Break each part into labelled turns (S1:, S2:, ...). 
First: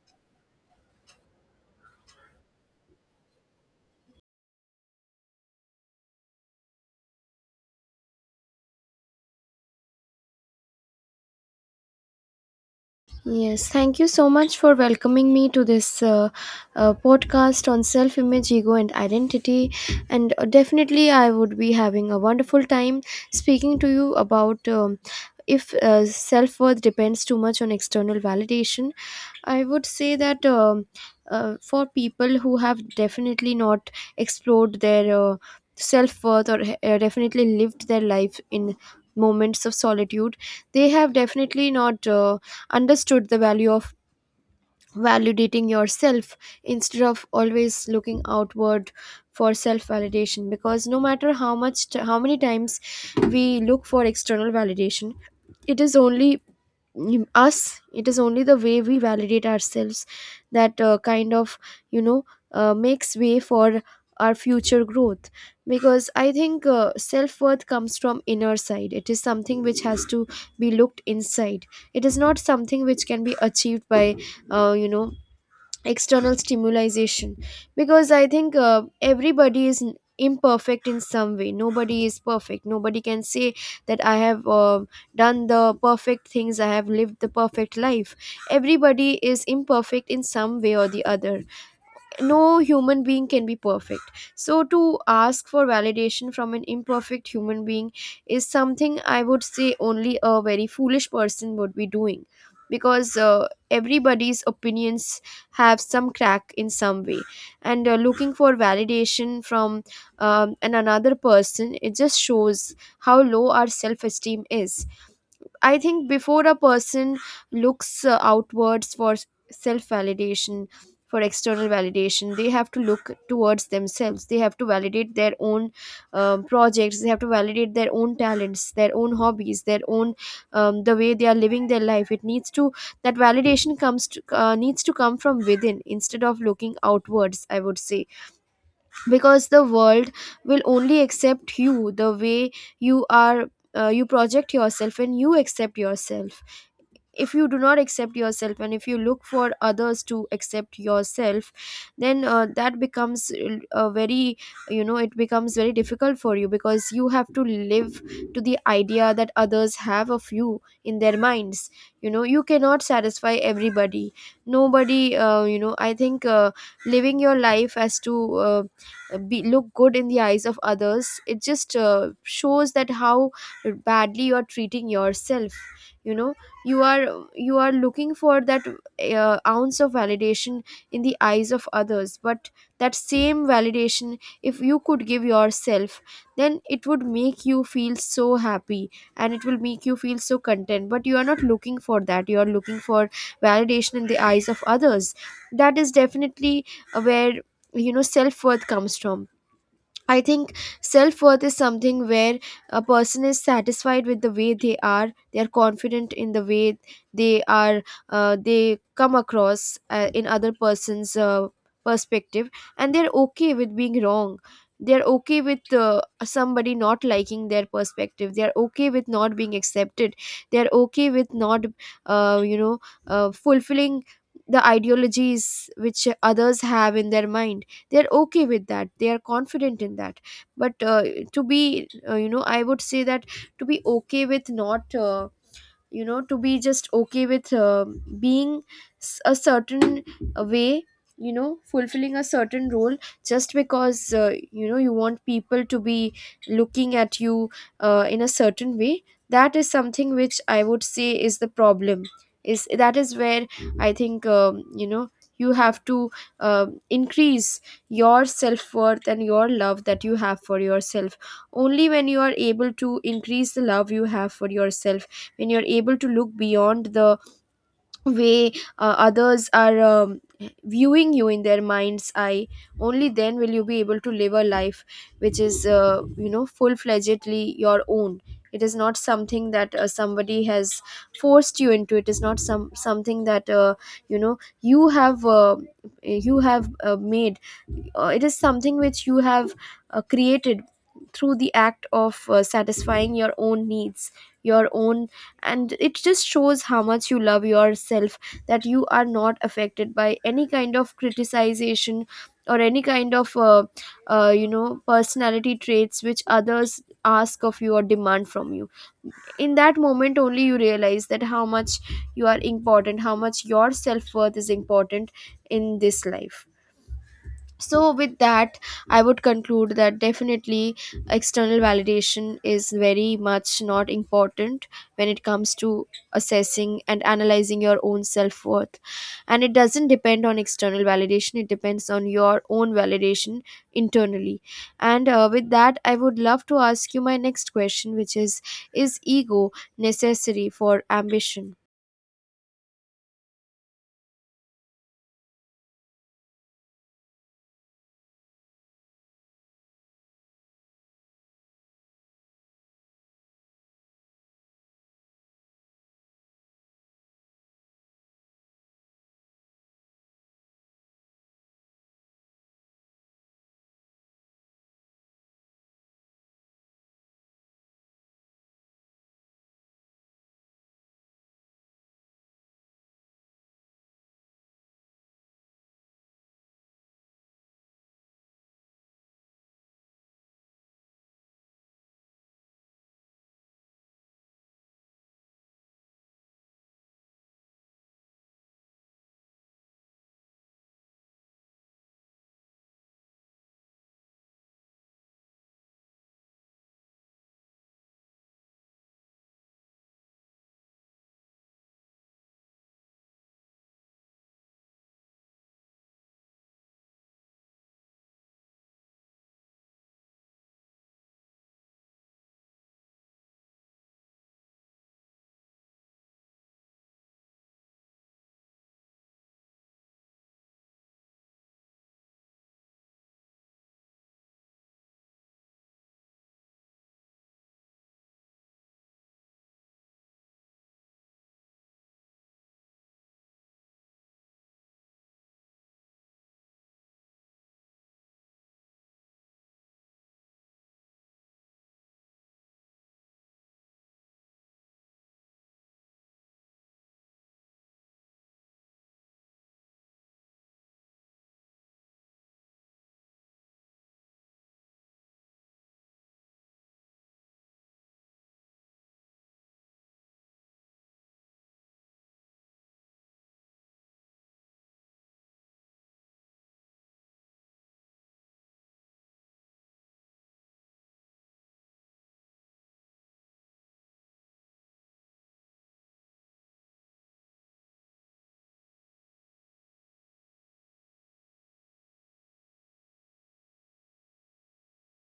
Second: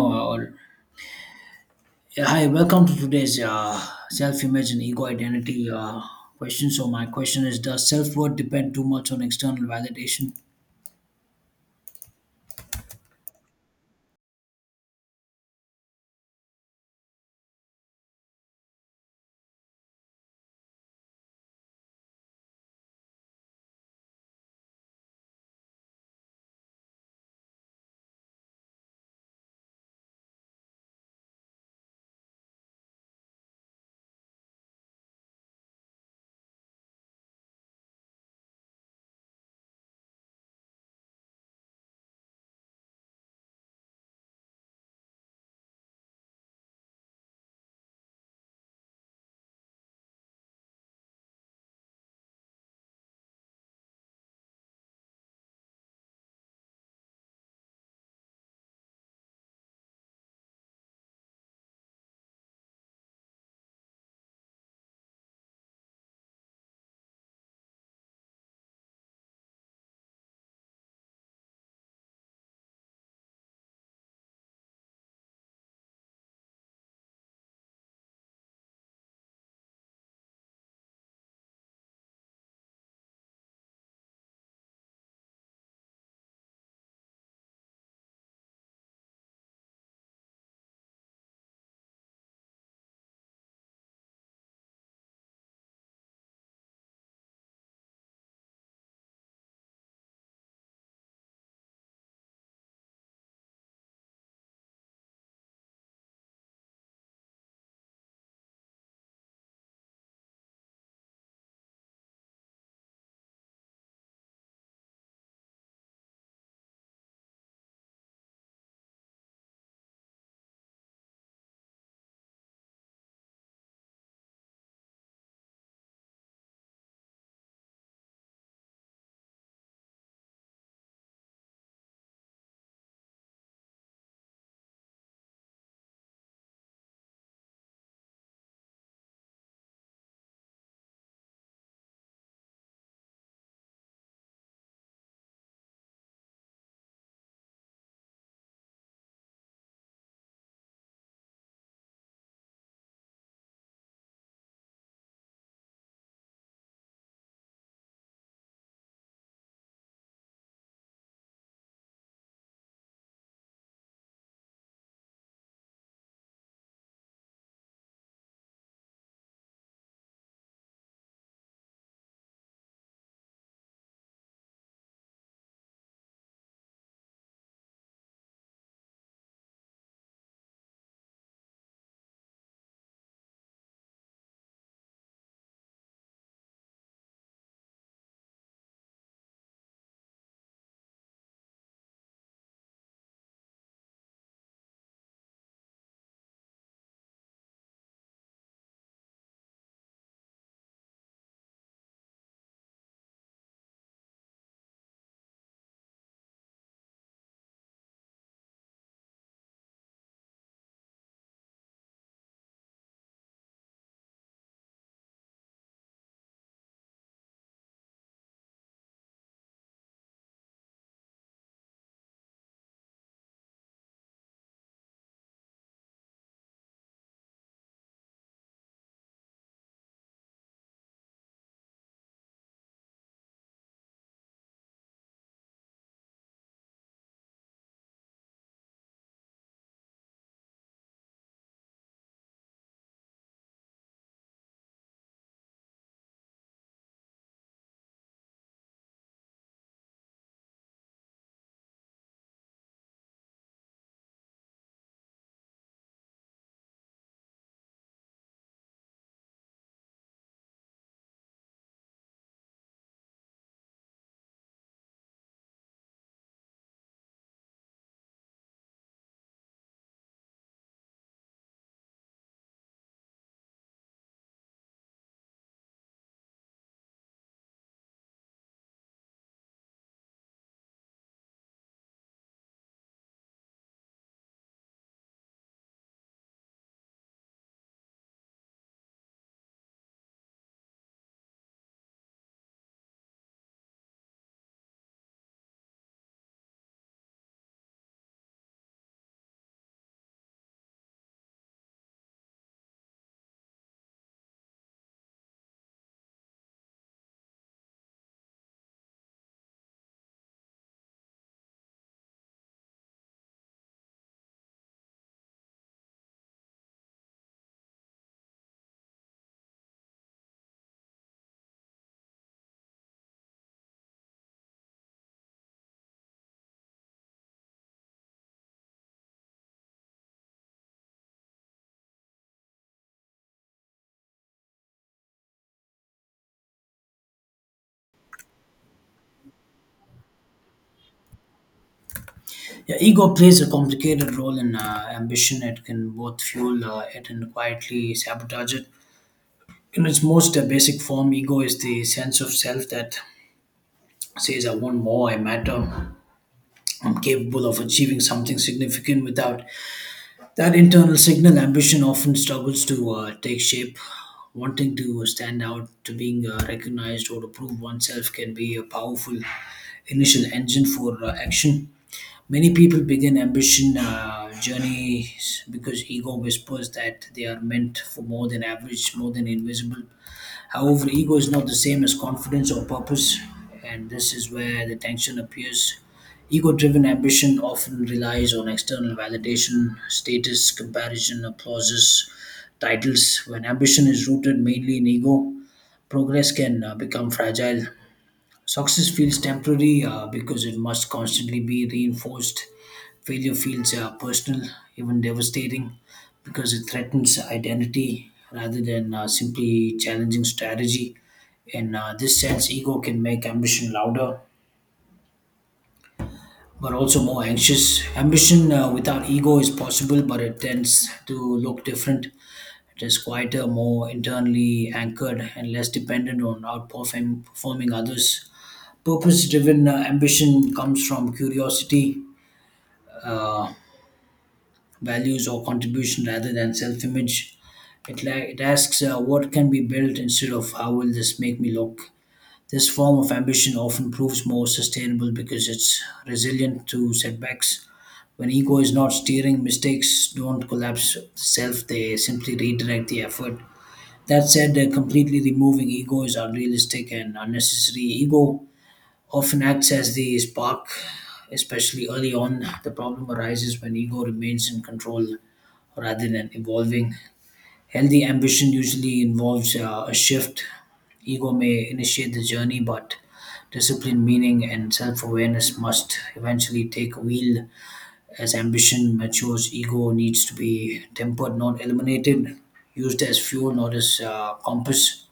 S1: Uh, yeah, Hi, welcome to today's self-image and ego identity question. So my question is, does self-worth depend too much on external validation?
S2: Yes, thank you so much for welcoming me to this podcast on self image, ego, and identity. And definitely, I would be having a wonderful time speaking to you about if self worth depends too much on external validation. I would say that for people who have definitely not explored their self worth or definitely lived their life in moments of solitude, they have definitely not understood the value of validating yourself instead of always looking outward for self validation, because no matter how much how many times we look for external validation, it is only us, it is only the way we validate ourselves that you know makes way for our future growth. Because I think self-worth comes from inner side, it is something which has to be looked inside, it is not something which can be achieved by uh, you know external stimulation. Because I think everybody is imperfect in some way, nobody is perfect, nobody can say that I have done the perfect things, I have lived the perfect life. Everybody is imperfect in some way or the other, no human being can be perfect. So to ask for validation from an imperfect human being is something I would say only a very foolish person would be doing, because everybody's opinions have some crack in some way. And looking for validation from an another person, it just shows how low our self esteem is. I think before a person looks outwards for self validation, for external validation, they have to look towards themselves. They have to validate their own projects. They have to validate their own talents, their own hobbies, their own the way they are living their life. It needs to That validation needs to come from within instead of looking outwards, I would say. Because the world will only accept you the way you are, you project yourself and you accept yourself. If you do not accept yourself and if you look for others to accept yourself, then that becomes a very, it becomes very difficult for you, because you have to live to the idea that others have of you in their minds. You know, you cannot satisfy everybody. Nobody, I think living your life as to be look good in the eyes of others, it just shows that how badly you are treating yourself. You know, you are you are looking for that ounce of validation in the eyes of others. But that same validation, if you could give yourself, then it would make you feel so happy and it will make you feel so content. But you are not looking for that, you are looking for validation in the eyes of others. That is definitely where, you know, self worth comes from. I think self worth is something where a person is satisfied with the way they are. They are confident in the way they are. They come across in other person's perspective, and they're okay with being wrong. They're okay with somebody not liking their perspective. They're okay with not being accepted. They're okay with not, uh, you know, fulfilling the ideologies which others have in their mind. They're okay with that, they are confident in that. But to be, I would say that to be okay with not, to be just okay with being a certain way, you know, fulfilling a certain role just because, you want people to be looking at you in a certain way. That is something which I would say is the problem. Is that is where I think you have to increase your self-worth and your love that you have for yourself. Only when you are able to increase the love you have for yourself, when you're able to look beyond the way others are viewing you in their mind's eye, only then will you be able to live a life which is, full-fledgedly your own. It is not something that somebody has forced you into, it is not something that, you have made, it is something which you have created through the act of satisfying your own needs, your own. And it just shows how much you love yourself, that you are not affected by any kind of criticization or any kind of personality traits which others ask of you or demand from you. In that moment only you realize that how much you are important, how much your self-worth is important in this life. So with that, I would conclude that definitely external validation is very much not important when it comes to assessing and analyzing your own self-worth. And it doesn't depend on external validation, it depends on your own validation internally. And with that I would love to ask you my next question, which is ego necessary for ambition?
S1: Yeah, ego plays a complicated role in ambition. It can both fuel it and quietly sabotage it. In its most basic form, ego is the sense of self that says, I want more, I matter, I'm capable of achieving something significant without that internal signal ambition often struggles to take shape. Wanting to stand out, to being recognized, or to prove oneself can be a powerful initial engine for action. Many people begin ambition journeys because ego whispers that they are meant for more than average, more than invisible. However, ego is not the same as confidence or purpose, and this is where the tension appears. Ego driven ambition often relies on external validation, status, comparison, applauses, titles. When ambition is rooted mainly in ego, progress can become fragile. Success feels temporary because it must constantly be reinforced. Failure feels personal, even devastating, because it threatens identity rather than simply challenging strategy. In this sense, ego can make ambition louder, but also more anxious. Ambition without ego is possible, but it tends to look different. It is quieter, more internally anchored, and less dependent on outperforming performing others. Purpose driven ambition comes from curiosity, uh, values, or contribution rather than self image. It asks, what can be built instead of how will this make me look? This form of ambition often proves more sustainable because it's resilient to setbacks. When ego is not steering, mistakes don't collapse self, they simply redirect the effort. That said, completely removing ego is unrealistic and unnecessary. Ego often acts as the spark, especially early on. The problem arises when ego remains in control rather than evolving. Healthy ambition usually involves a shift. Ego may initiate the journey, but discipline, meaning, and self awareness must eventually take a wheel. As ambition matures, ego needs to be tempered, not eliminated, used as fuel, not as compass.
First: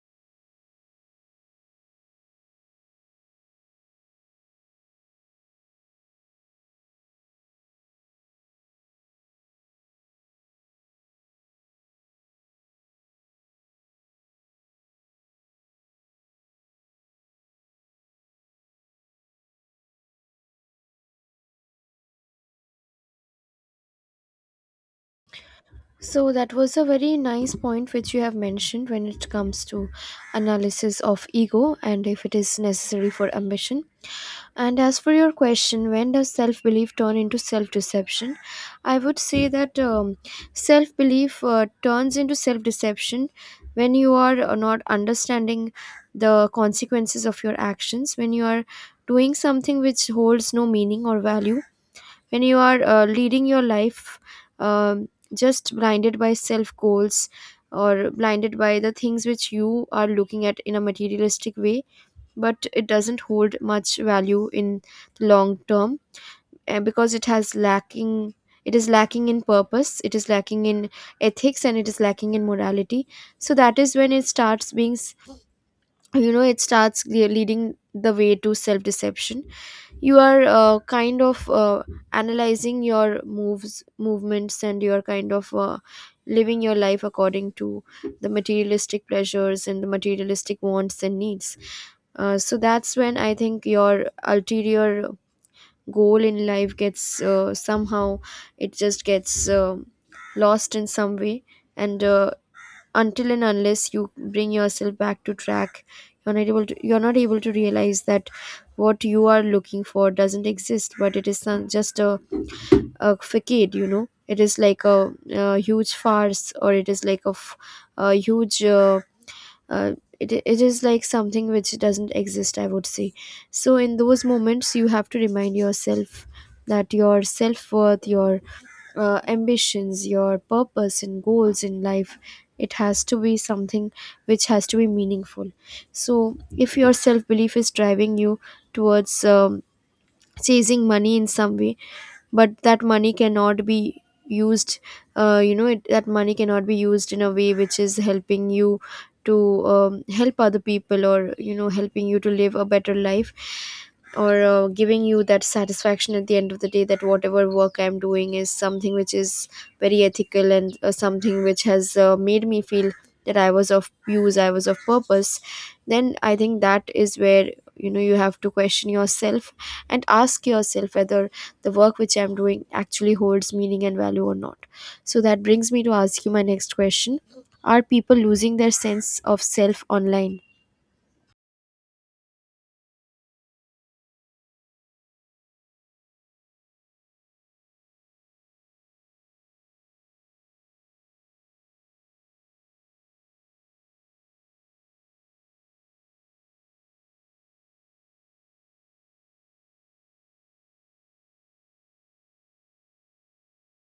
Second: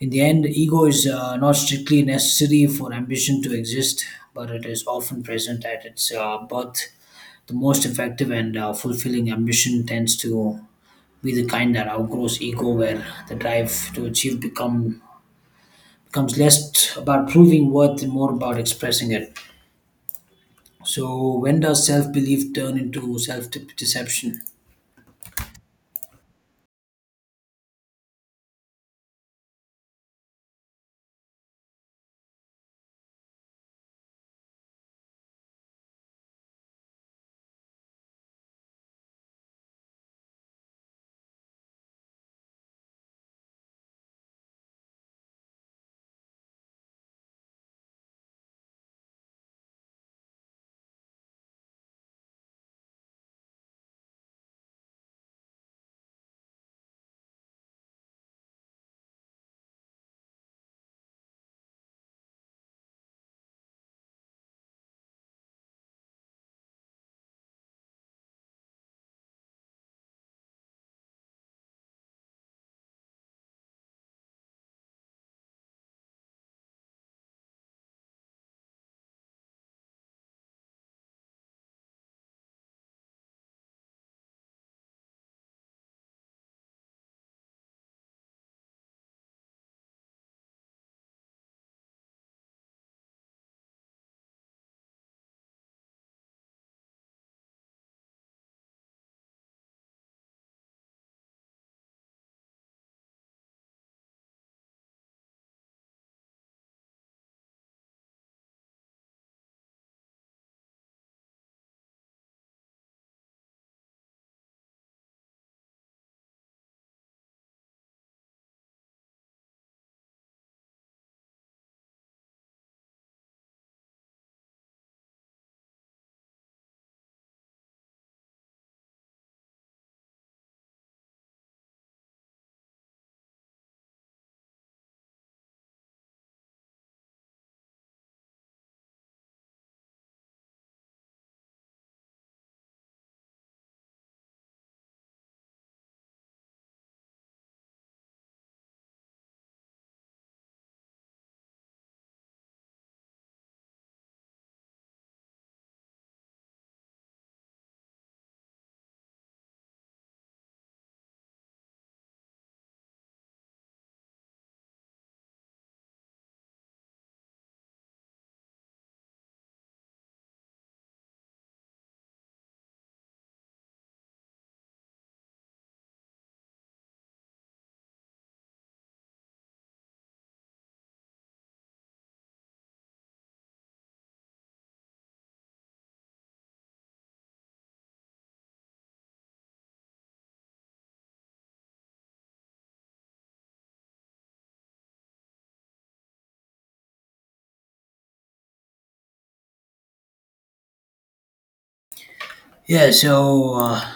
S1: In the end, ego is not strictly necessary for ambition to exist, but it is often present at its birth. The most effective and fulfilling ambition tends to be the kind that outgrows ego, where the drive to achieve becomes less about proving worth and more about expressing it. So, when does self belief turn into self deception?
S2: So that was a very nice point which you have mentioned when it comes to analysis of ego and if it is necessary for ambition. And as for your question, when does self belief turn into self deception? I would say that self belief turns into self deception when you are not understanding the consequences of your actions, when you are doing something which holds no meaning or value, when you are leading your life, um just blinded by self goals, or blinded by the things which you are looking at in a materialistic way, but it doesn't hold much value in the long term. Because it is lacking in purpose, it is lacking in ethics and it is lacking in morality. So that is when it starts being, you know, it starts leading the way to self deception. You are analyzing your moves movements and you are living your life according to the materialistic pleasures and the materialistic wants and needs. So that's when I think your ulterior goal in life gets somehow, it just gets lost in some way. And until and unless you bring yourself back to track, you're not able to realize that what you are looking for doesn't exist, but it is just a facade. You know, it is like a huge farce, or it is like a huge, uh, it is like something which doesn't exist, I would say. So in those moments you have to remind yourself that your self-worth, your ambitions, your purpose and goals in life, it has to be something which has to be meaningful. So if your self-belief is driving you towards chasing money in some way, but that money cannot be used, that money cannot be used in a way which is helping you to help other people, or you know, helping you to live a better life, or giving you that satisfaction at the end of the day that whatever work I'm doing is something which is very ethical and something which has made me feel that I was of use, I was of purpose. Then I think that is where, you know, you have to question yourself and ask yourself whether the work which I'm doing actually holds meaning and value or not. So that brings me to ask you my next question, are people losing their sense of self online?
S1: Yeah, so. Uh,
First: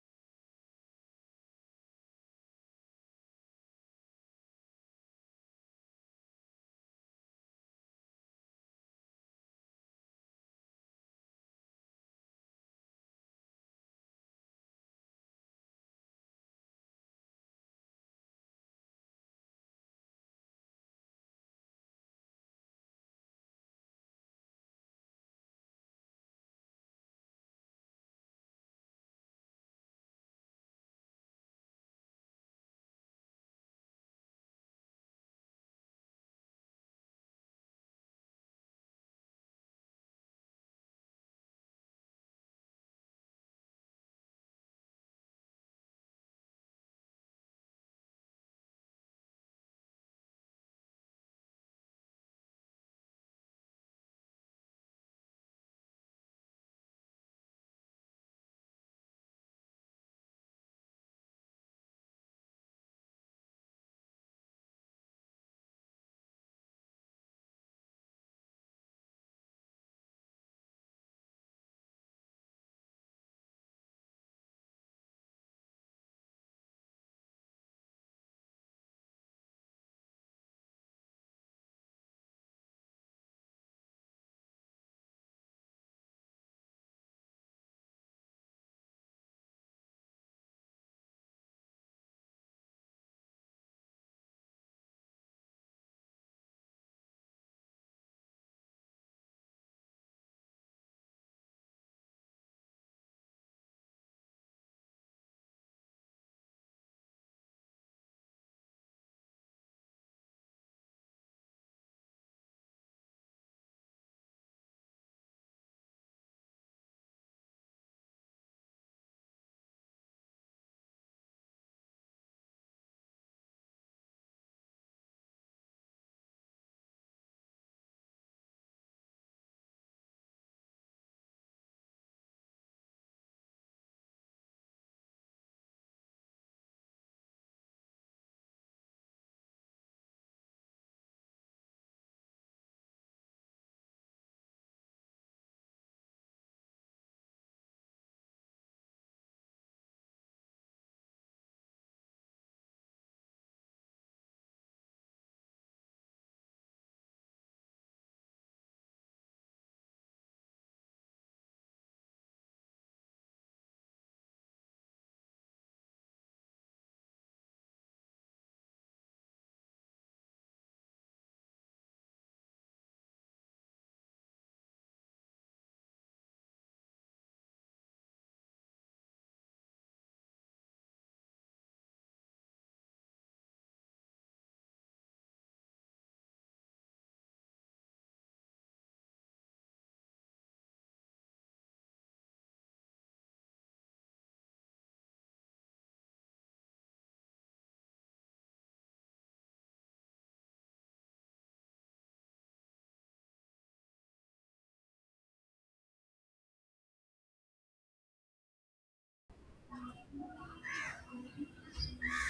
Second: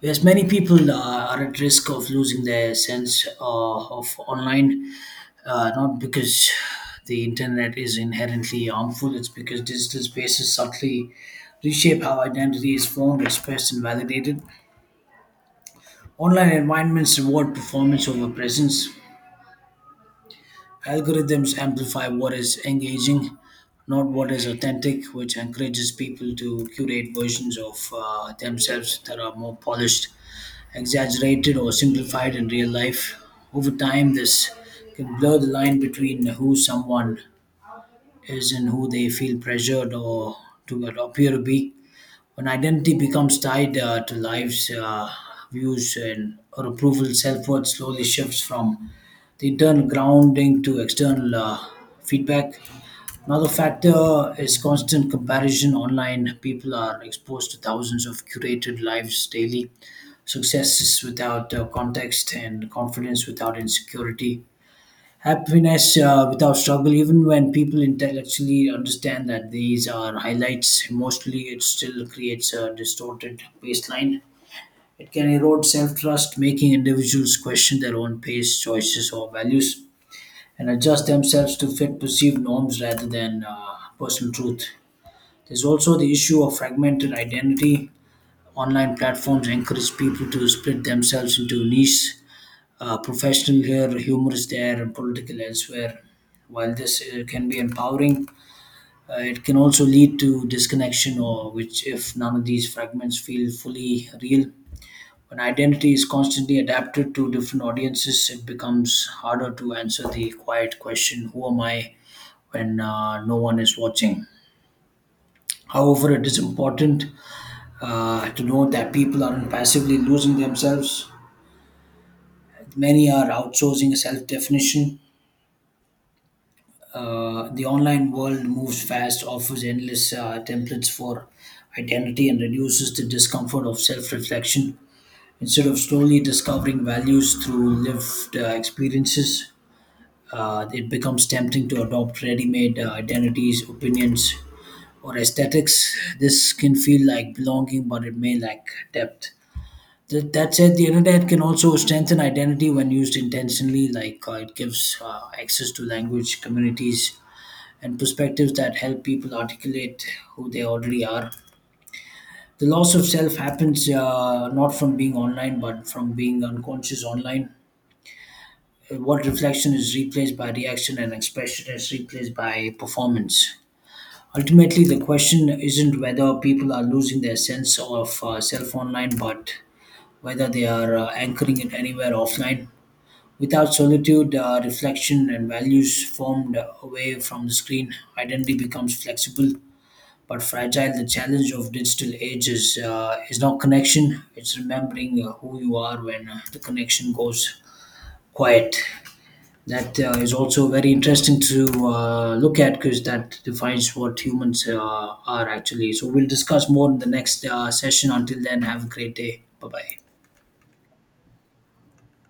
S1: Yes, many people are at risk of losing their sense of online, not because the internet is inherently harmful, it's because digital spaces subtly reshape how identity is formed, expressed, and validated. Online environments reward performance over presence. Algorithms amplify what is engaging, not what is authentic, which encourages people to curate versions of themselves that are more polished exaggerated or simplified in real life. Over time, this can blur the line between who someone is and who they feel pressured or to appear to be. When identity becomes tied to lives, views, and or approval, self worth slowly shifts from the internal grounding to external feedback. Another factor is constant comparison online. People are exposed to thousands of curated lives daily, successes without context, and confidence without insecurity, happiness without struggle. Even when people intellectually understand that these are highlights, emotionally it still creates a distorted baseline. It can erode self trust, making individuals question their own pace, choices, or values and adjust themselves to fit perceived norms rather than personal truth. There's also the issue of fragmented identity. Online platforms encourage people to split themselves into niche, professional here, humorous there, and political elsewhere. While this can be empowering, it can also lead to disconnection, or which, if none of these fragments feel fully real, when identity is constantly adapted to different audiences, it becomes harder to answer the quiet question, who am I? When no one is watching. However, it is important to note that people aren't passively losing themselves. Many are outsourcing self definition. The online world moves fast, offers endless templates for identity, and reduces the discomfort of self reflection. Instead of slowly discovering values through lived experiences, it becomes tempting to adopt ready-made identities, opinions, or aesthetics. This can feel like belonging, but it may lack depth. That said, the internet can also strengthen identity when used intentionally, like it gives access to language, communities, and perspectives that help people articulate who they already are. The loss of self happens not from being online, but from being unconscious online. What reflection is replaced by reaction and expression is replaced by performance. Ultimately, the question isn't whether people are losing their sense of self online, but whether they are anchoring it anywhere offline. Without solitude, reflection, and values formed away from the screen, identity becomes flexible but fragile. The challenge of digital age is not connection, it's remembering who you are when the connection goes quiet. That is also very interesting to look at because that defines what humans are actually. So we'll discuss more in the next session. Until then, have a great day. Bye bye.